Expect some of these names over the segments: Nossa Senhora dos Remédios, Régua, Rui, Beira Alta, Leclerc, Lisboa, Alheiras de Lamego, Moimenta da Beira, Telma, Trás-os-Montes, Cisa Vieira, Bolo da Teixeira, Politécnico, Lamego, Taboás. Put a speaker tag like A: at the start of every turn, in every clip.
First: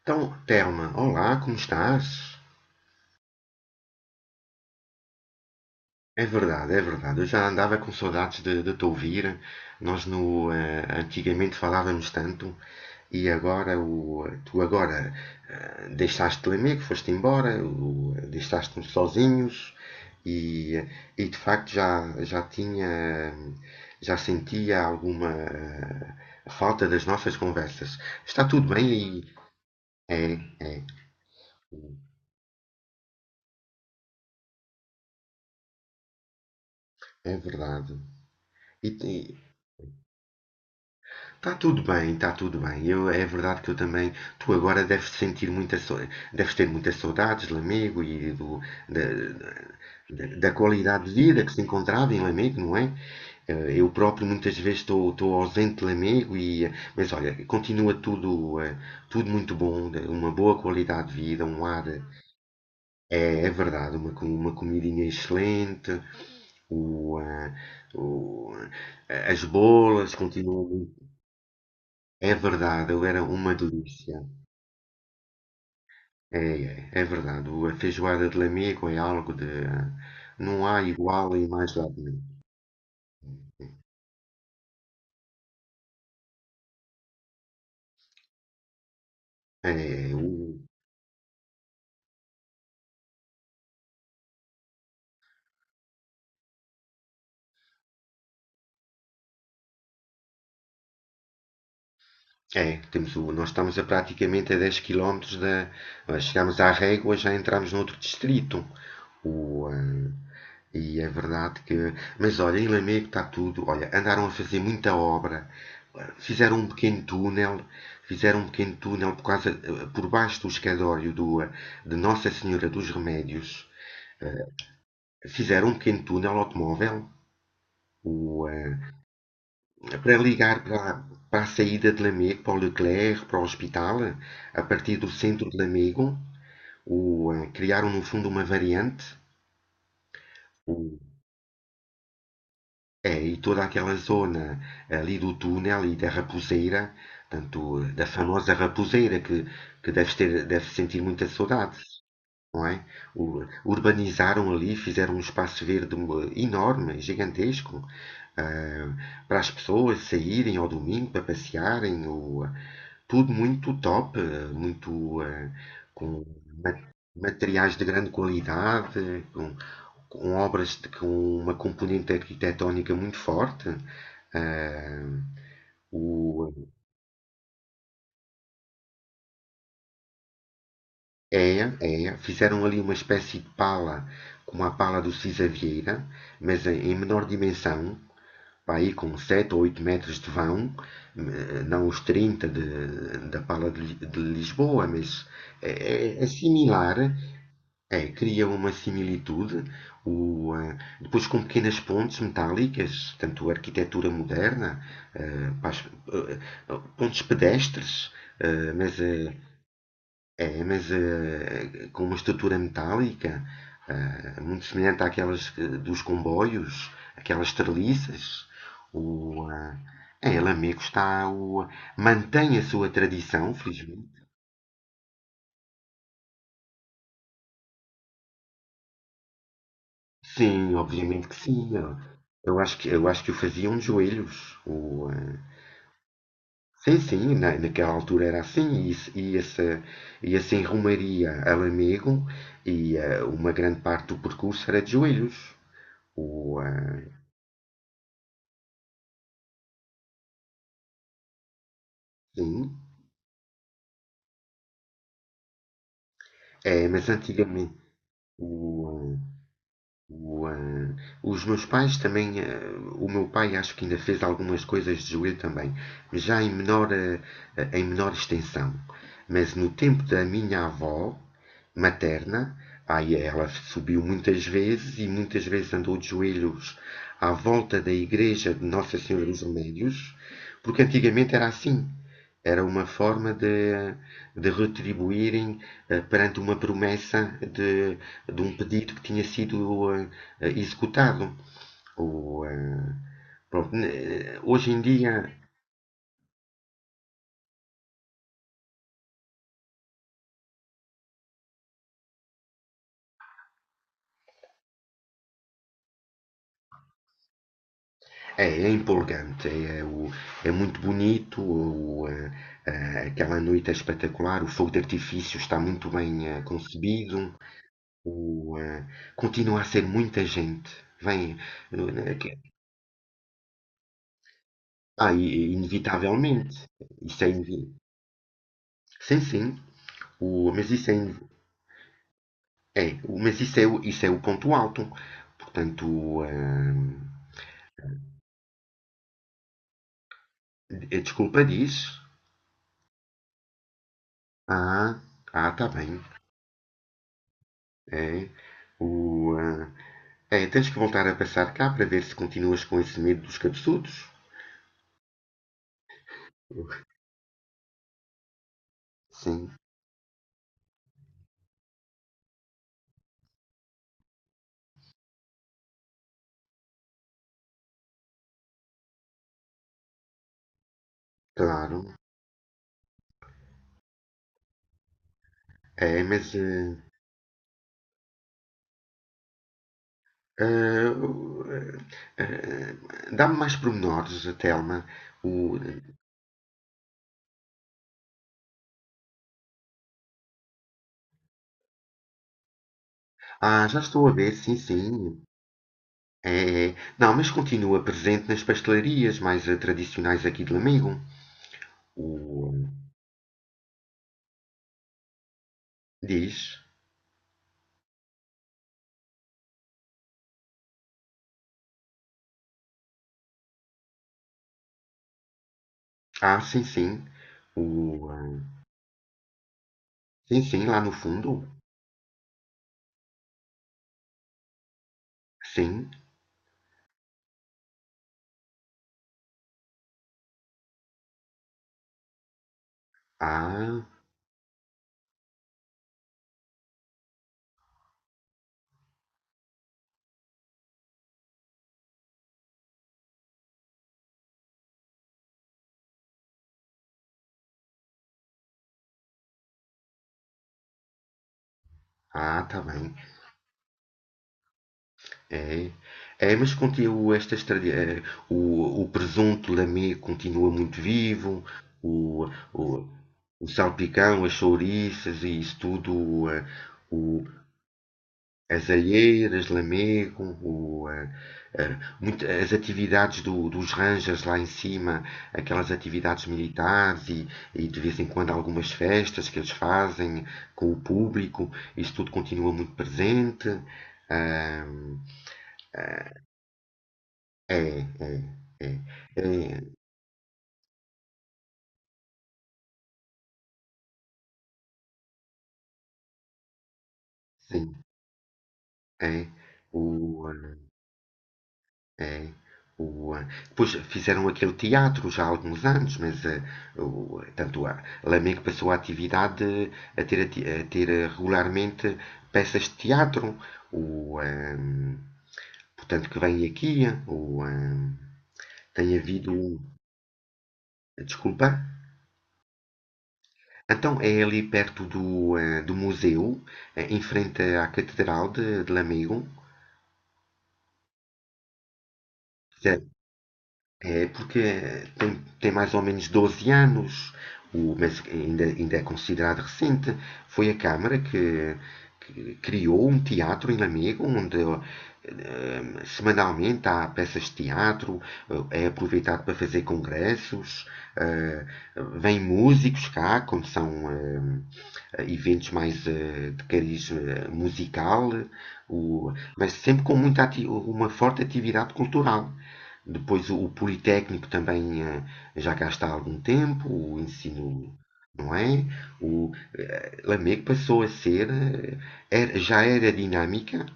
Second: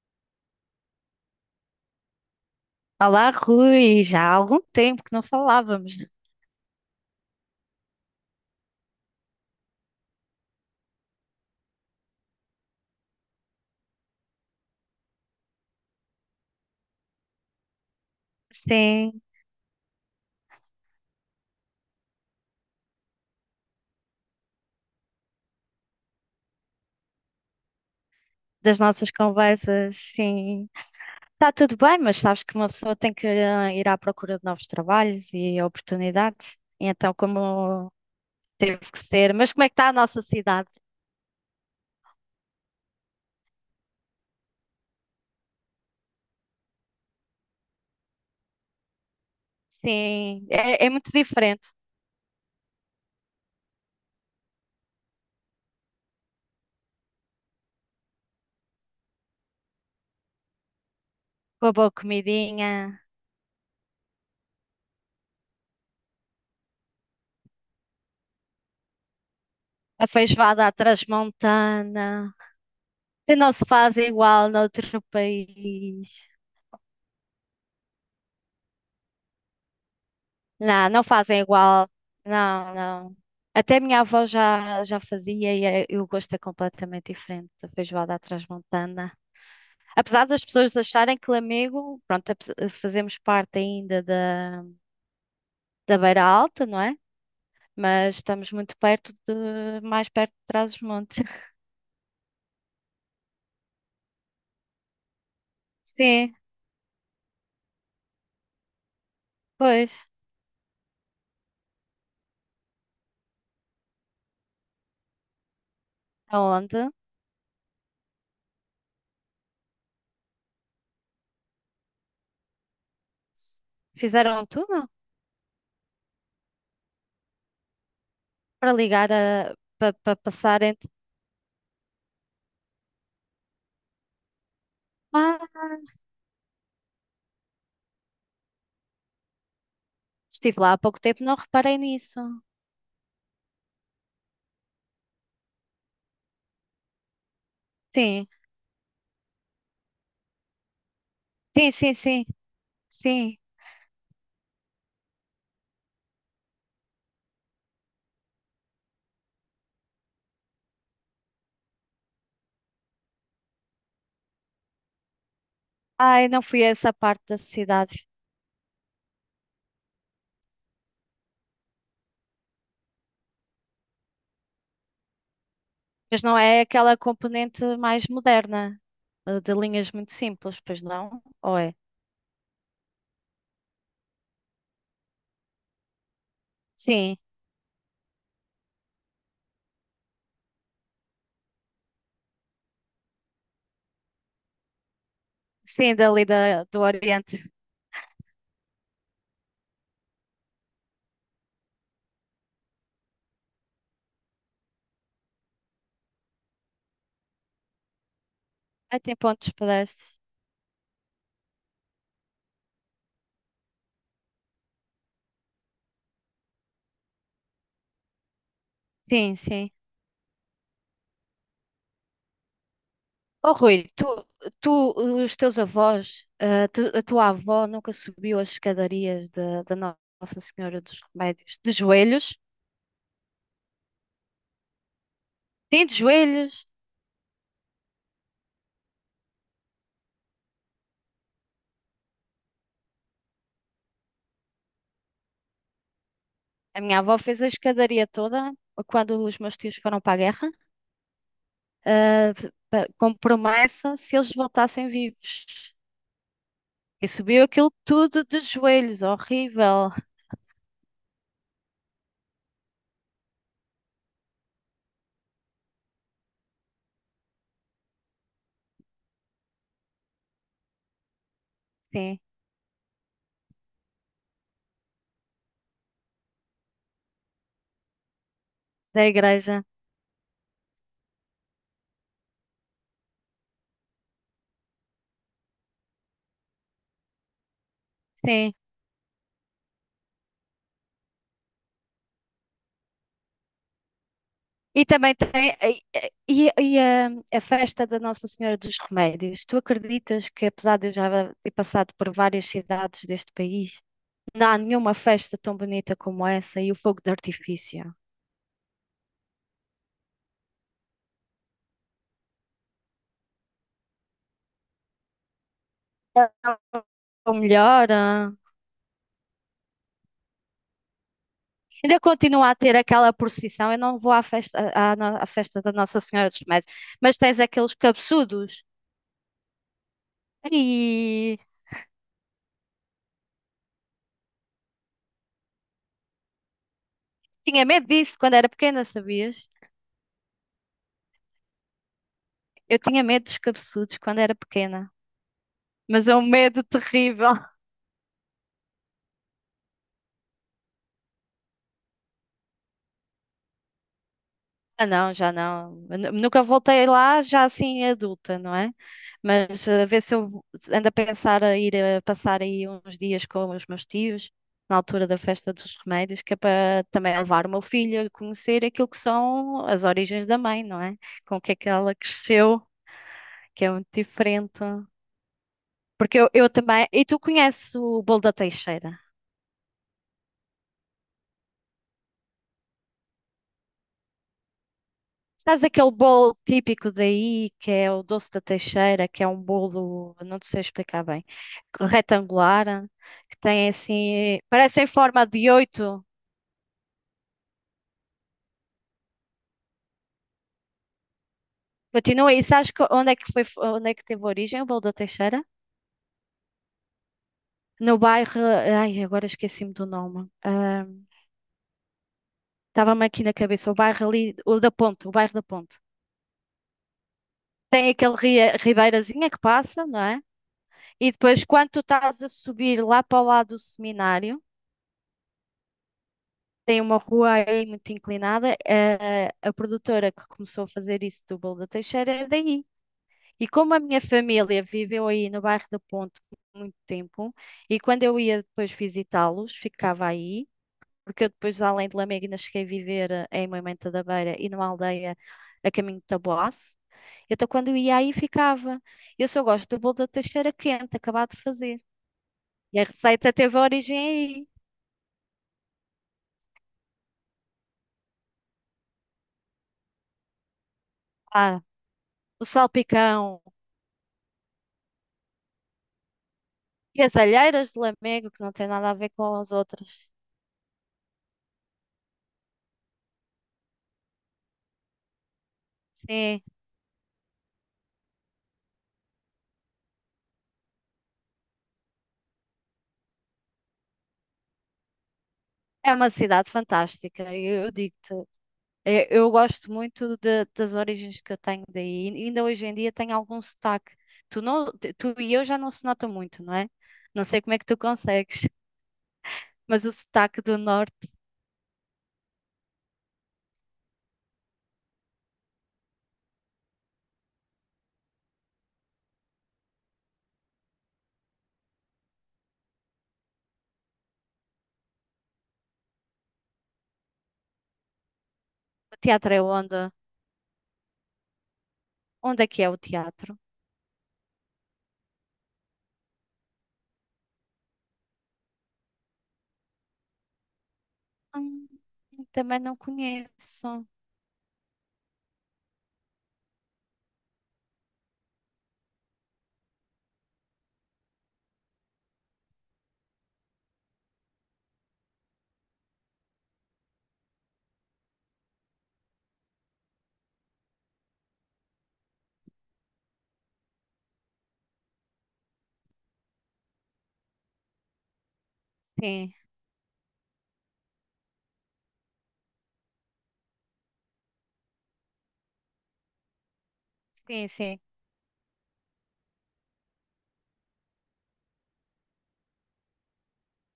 A: Então, Telma, olá, como estás?
B: Olá, Rui, já há algum tempo que não falávamos.
A: É verdade, é verdade. Eu já andava com saudades de te ouvir. Nós no, eh, Antigamente falávamos tanto e agora tu agora deixaste o amigo, foste embora, deixaste-nos
B: Sim,
A: sozinhos, e, e de facto já tinha, já sentia alguma falta das nossas conversas. Está tudo
B: das
A: bem
B: nossas
A: aí?
B: conversas,
A: É,
B: sim.
A: é,
B: Está tudo bem, mas sabes que uma pessoa tem que ir à procura de novos trabalhos e oportunidades. E então,
A: é
B: como
A: verdade.
B: teve que ser,
A: E,
B: mas como é que está a nossa cidade?
A: Está tudo bem, está tudo bem. É verdade que eu também. Tu agora deves sentir muita. Deves ter muitas saudades de Lamego e da,
B: Sim,
A: da
B: é, é
A: qualidade
B: muito
A: de vida que se
B: diferente,
A: encontrava em Lamego, não é? Eu próprio muitas vezes estou ausente de Lamego Mas olha, continua tudo, tudo muito bom, uma boa qualidade de vida, um
B: com a
A: ar.
B: boa comidinha,
A: É, é verdade, uma comidinha excelente, o, eh, o- as
B: a
A: bolas continuam.
B: feijoada à transmontana,
A: É verdade, eu era
B: que não
A: uma
B: se faz
A: delícia.
B: igual noutro país.
A: É, é, é verdade. A feijoada de Lamego é algo de. Não há
B: Não, não
A: igual
B: fazem
A: e mais
B: igual.
A: nada.
B: Não, não. Até minha avó já fazia e o gosto é completamente diferente da feijoada à transmontana.
A: É.
B: Apesar das pessoas acharem que Lamego, pronto, fazemos parte ainda da Beira Alta, não é? Mas estamos muito perto de, mais perto de Trás-os-Montes.
A: É, temos nós estamos a praticamente a 10 quilómetros da.
B: Sim,
A: Chegámos à Régua, já entramos noutro distrito. O, ah,
B: pois.
A: e é verdade que. Mas olha, em Lamego está tudo. Olha, andaram a fazer muita obra. Fizeram um
B: Aonde?
A: pequeno túnel. Fizeram um pequeno túnel por baixo do escadório de Nossa Senhora dos
B: S-
A: Remédios.
B: Fizeram
A: Ah,
B: tudo túnel
A: Fizeram um pequeno túnel automóvel. O,
B: para
A: ah,
B: ligar a, para,
A: Para
B: para
A: ligar
B: passar entre.
A: para a saída de Lamego, para o Leclerc, para o hospital, a partir do
B: Ah,
A: centro de Lamego, criaram no fundo uma variante,
B: estive lá há pouco
A: o-
B: tempo, não reparei nisso.
A: é, e toda aquela zona ali do túnel e da raposeira, tanto da
B: Sim,
A: famosa raposeira que deves ter, deves sentir muita
B: sim,
A: saudade,
B: sim, sim.
A: não é?
B: Sim.
A: Urbanizaram ali, fizeram um espaço verde um, enorme, gigantesco, para as pessoas saírem ao domingo para passearem, tudo muito top, muito com
B: Ai, não fui a
A: ma-
B: essa parte da
A: materiais de
B: cidade.
A: grande qualidade, com obras de, com uma componente arquitetónica muito forte. Ah,
B: Mas não é
A: o,
B: aquela componente mais moderna, de linhas muito simples, pois não? Ou
A: É,
B: é?
A: é. Fizeram ali uma espécie de pala, como a pala do Cisa Vieira, mas em
B: Sim,
A: menor dimensão, para aí com 7 ou 8 metros de vão, não os 30 da pala de Lisboa, mas é,
B: sim, dali
A: é
B: da, do
A: similar,
B: Oriente.
A: é, cria uma similitude, depois com pequenas pontes metálicas, tanto arquitetura moderna, eh, para as- eh, eh, pontes pedestres, eh,
B: Ai,
A: mas
B: tem
A: eh,
B: pontos pedestres.
A: com uma estrutura metálica, muito semelhante àquelas dos comboios, aquelas treliças. O,
B: Sim, sim.
A: ah, É, Lamego mantém a sua tradição,
B: Oh, Rui, tu,
A: felizmente.
B: tu, os teus avós, a tua avó nunca subiu as escadarias da Nossa
A: Sim,
B: Senhora dos
A: obviamente que
B: Remédios? De
A: sim. Eu
B: joelhos?
A: eu acho que o faziam de joelhos.
B: Sim, de joelhos.
A: Sim, sim, naquela altura era assim. E, se- E essa, e assim rumaria a Lamego uma grande parte do percurso era de joelhos. O,
B: A minha
A: ah,
B: avó fez a escadaria toda quando os meus tios foram para a guerra. Ah,
A: sim.
B: como promessa se eles voltassem vivos.
A: É, mas
B: E subiu aquilo
A: antigamente
B: tudo de joelhos,
A: o,
B: horrível.
A: o, ah, os meus pais também, o meu pai acho que ainda fez algumas coisas de joelho também, mas já em menor extensão. Mas no tempo da minha avó
B: Sim,
A: materna, aí ela subiu muitas vezes e muitas vezes andou de joelhos à volta da igreja de Nossa
B: da
A: Senhora dos
B: igreja,
A: Remédios, porque antigamente era assim. Era uma forma de retribuírem perante uma promessa de
B: sim.
A: um pedido que tinha sido executado. O, eh, Pronto, né, hoje em
B: E também
A: dia
B: tem e, e a festa da Nossa Senhora dos Remédios. Tu acreditas que, apesar de eu já ter passado por várias cidades deste país, não há nenhuma festa tão bonita como essa e o fogo de artifício?
A: é empolgante, é muito bonito, aquela noite é espetacular, o fogo de artifício está muito bem
B: É
A: concebido,
B: o melhor. Ah.
A: o, eh, continua a ser muita gente. Vem,
B: Ainda
A: eh,
B: continua a ter aquela procissão. Eu não vou à festa,
A: ah,
B: à festa da Nossa Senhora dos
A: inevitavelmente,
B: Remédios, mas
A: isso é
B: tens
A: inevi-
B: aqueles cabeçudos.
A: sim, sim. Mas
B: E
A: isso é o ponto alto. Portanto,
B: tinha medo disso quando era pequena, sabias?
A: a desculpa diz.
B: Eu tinha medo dos cabeçudos quando era pequena,
A: Ah, tá bem.
B: mas é um medo terrível.
A: É. o, ah, É, tens que voltar a passar cá para ver se continuas com esse medo dos cabeçudos.
B: Ah, não, já não. Eu nunca voltei lá, já assim adulta, não é?
A: Sim,
B: Mas a ver se ando a pensar a ir a passar aí uns dias com os meus tios, na altura da festa dos remédios, que é para também levar o meu filho a conhecer aquilo que são as origens da mãe, não é? Com o que é que
A: claro.
B: ela cresceu, que é muito diferente.
A: É,
B: Porque
A: mas
B: eu também. E tu conheces o bolo da Teixeira?
A: eh, o- eh, dá-me mais pormenores, Telma. O,
B: Sabes aquele bolo típico daí, que é o doce da Teixeira, que é um bolo, não te sei explicar bem, retangular, que tem
A: Já estou a ver,
B: assim,
A: sim,
B: parece em
A: sim.
B: forma de oito.
A: É, é. Não, mas continua presente nas pastelarias mais tradicionais aqui de Lamego.
B: Continua, e
A: O, eh,
B: sabes onde é que foi, onde é que teve origem o bolo da Teixeira?
A: Diz.
B: No bairro, ai, agora esqueci-me do nome. Ah, estava-me aqui na cabeça, o bairro ali, o da Ponte, o bairro da Ponte.
A: Ah, sim, sim.
B: Tem
A: O,
B: aquele
A: eh,
B: ribeirazinha que passa, não é?
A: sim, sim, lá no
B: E
A: fundo.
B: depois, quando tu estás a subir lá para o lado do seminário,
A: Sim.
B: tem uma rua aí muito inclinada. A produtora que começou a fazer isso do Bolo da Teixeira é daí. E como a
A: Ah,
B: minha família viveu aí no bairro da Ponte por muito tempo, e quando eu ia depois visitá-los, ficava aí, porque eu depois, além de Lamegna, cheguei a viver em Moimenta da Beira e numa aldeia a caminho de Taboás. Então, quando eu ia aí, ficava. Eu só gosto do bolo da Teixeira quente, acabado de fazer.
A: tá
B: E a
A: bem.
B: receita teve origem aí.
A: É, é, mas continua estas o presunto lamego continua muito vivo.
B: Ah,
A: O,
B: o
A: o,
B: salpicão.
A: o salpicão, as chouriças e isso tudo.
B: E as
A: O,
B: Alheiras de Lamego, que não tem
A: As
B: nada a ver com
A: alheiras,
B: as outras.
A: Lamego, o, eh, eh, muito- as atividades dos Rangers lá em cima, aquelas atividades
B: Sim,
A: militares, e de vez em quando algumas festas que eles fazem com o público, isso tudo continua muito presente. Ahm,
B: é uma cidade fantástica. Eu
A: É,
B: digo-te,
A: é, é,
B: eu gosto
A: é,
B: muito das origens que eu tenho daí. E ainda hoje em dia tenho algum sotaque. Tu, não, tu e eu já não se nota muito, não é? Não sei como é que
A: sim,
B: tu consegues,
A: é.
B: mas o
A: O,
B: sotaque do norte.
A: É, depois fizeram aquele teatro já há alguns anos, tanto a Lamego passou a atividade a ter, regularmente peças de teatro. O, ah, Portanto, que vem aqui. Tem
B: O
A: havido.
B: teatro é onde?
A: Desculpa.
B: Onde é que é o teatro?
A: Então é ali perto do museu, em frente à Catedral de Lamego.
B: Hum, também não conheço.
A: É porque tem mais ou menos 12 anos, mas ainda é considerado recente. Foi a Câmara que criou um teatro em Lamego, onde semanalmente há peças de teatro, é aproveitado para fazer congressos, eh, vêm músicos cá, quando são eventos mais de cariz musical, o-
B: Sim,
A: mas sempre com muita uma forte atividade cultural. Depois o Politécnico também já cá está há algum tempo, o
B: sim,
A: ensino,
B: sim.
A: não é? Lamego passou a ser, já era dinâmica,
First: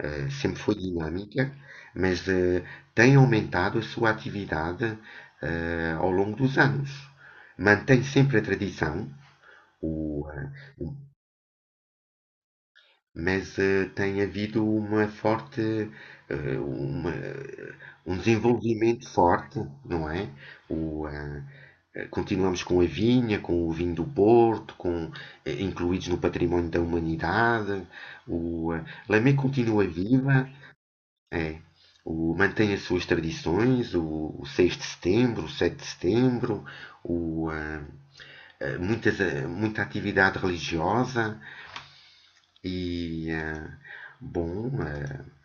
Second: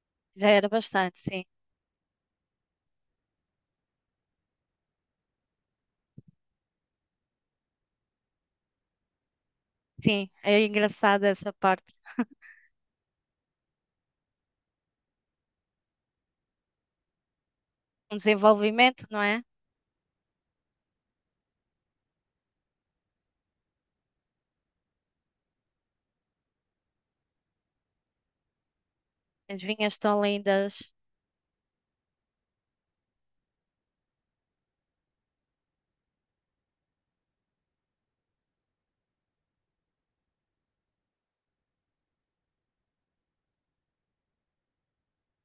B: Já
A: sempre
B: era
A: foi
B: bastante, sim.
A: dinâmica, mas tem aumentado a sua atividade ao longo dos anos. Mantém sempre a tradição, o,
B: Sim,
A: eh,
B: é engraçado essa parte.
A: mas tem havido uma forte, eh, uma- eh,
B: Um
A: um
B: desenvolvimento,
A: desenvolvimento
B: não é?
A: forte, não é? O, eh, Continuamos com a vinha, com o vinho do Porto, incluídos no património da humanidade. Lamé
B: As
A: continua
B: vinhas estão
A: viva,
B: lindas.
A: é, mantém as suas tradições, o 6 de setembro, o 7 de setembro, o, eh, eh, muitas, eh, muita atividade religiosa e, eh, bom,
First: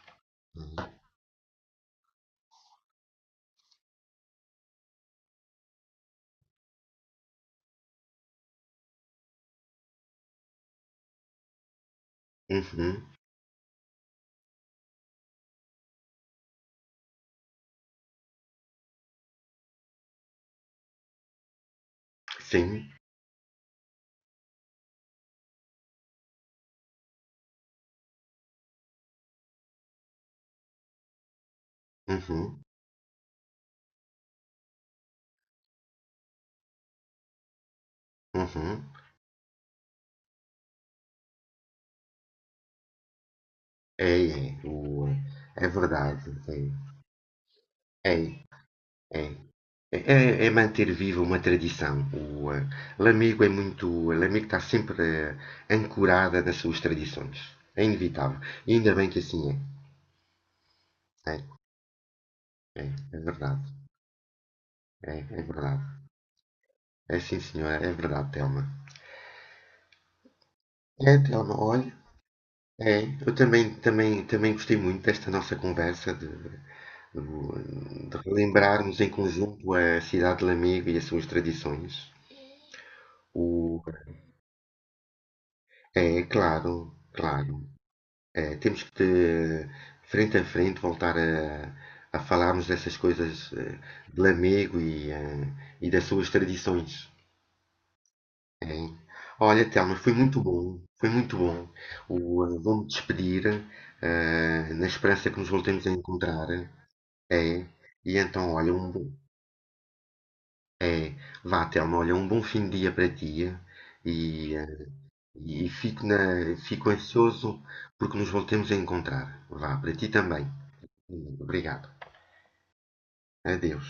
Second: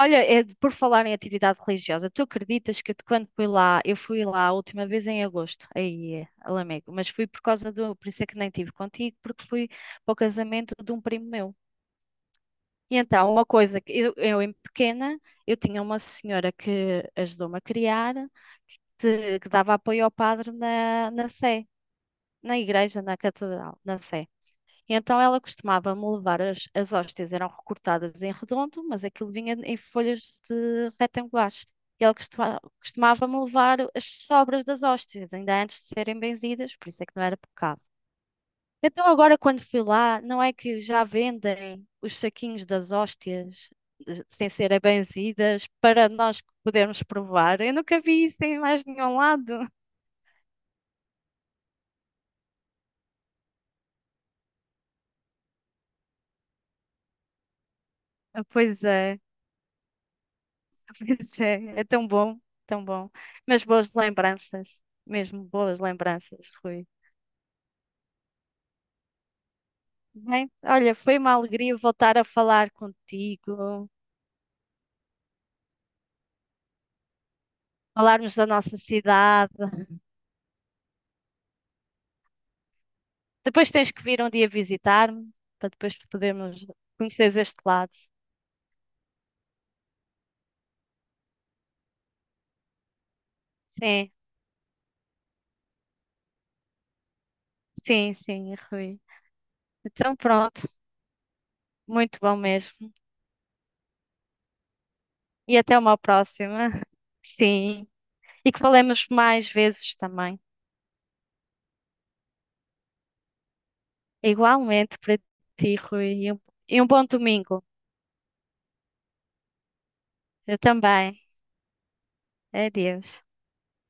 B: Olha, é, por falar em atividade religiosa, tu acreditas que de quando fui lá, eu fui lá a última vez em agosto, aí é, a Lamego, mas fui por causa do, por isso é que nem tive contigo, porque fui para o casamento de um primo meu. E
A: uhum,
B: então, uma coisa que eu em pequena, eu tinha uma senhora que ajudou-me a criar, que dava apoio ao padre na, na Sé, na
A: sim,
B: igreja, na catedral, na Sé. Então ela costumava-me levar as, as hóstias, eram recortadas em redondo, mas aquilo vinha em folhas de retangulares. E ela
A: uhum,
B: costumava-me levar as sobras das hóstias, ainda antes de serem benzidas, por isso é que não era pecado.
A: uhum,
B: Então agora quando fui lá, não é que já vendem os saquinhos das hóstias
A: é,
B: sem
A: é,
B: serem benzidas
A: é
B: para
A: verdade,
B: nós podermos provar? Eu nunca
A: é,
B: vi isso em mais nenhum
A: é,
B: lado.
A: é. É, é manter viva uma tradição. Lamego é muito. Lamego está sempre ancorada nas suas tradições. É inevitável.
B: Ah,
A: E
B: pois
A: ainda bem que
B: é.
A: assim
B: Pois
A: é.
B: é, é tão bom,
A: É,
B: tão
A: é,
B: bom.
A: é verdade.
B: Mas boas lembranças,
A: É, é
B: mesmo boas
A: verdade.
B: lembranças, Rui.
A: É sim, senhora. É verdade, Telma.
B: Bem, olha, foi
A: É,
B: uma
A: Telma,
B: alegria
A: olha.
B: voltar a falar
A: É, eu também,
B: contigo,
A: também gostei muito desta nossa conversa de
B: falarmos da nossa
A: relembrarmos em
B: cidade.
A: conjunto a cidade de Lamego e as suas tradições.
B: Depois
A: O,
B: tens que vir um dia visitar-me, para depois
A: É,
B: podermos
A: claro,
B: conhecer
A: claro.
B: este lado.
A: É, temos que, frente a frente, voltar a falarmos dessas coisas
B: Sim,
A: de Lamego e das suas tradições.
B: sim, sim,
A: Hein?
B: Rui.
A: Olha, Telmo, foi
B: Então
A: muito
B: pronto,
A: bom, foi muito bom.
B: muito bom
A: Vou-me
B: mesmo.
A: despedir, na esperança que nos
B: E até
A: voltemos a
B: uma
A: encontrar.
B: próxima.
A: É,
B: Sim,
A: e
B: e
A: então,
B: que
A: olha, um
B: falemos
A: bom,
B: mais vezes também.
A: é, vá, Telmo, olha, um bom fim de dia para ti e, eh,
B: Igualmente para
A: e
B: ti, Rui, e um
A: fico
B: bom
A: ansioso
B: domingo.
A: porque nos voltemos a encontrar. Vá, para ti também.
B: Eu também.
A: Obrigado.
B: Adeus.
A: Adeus.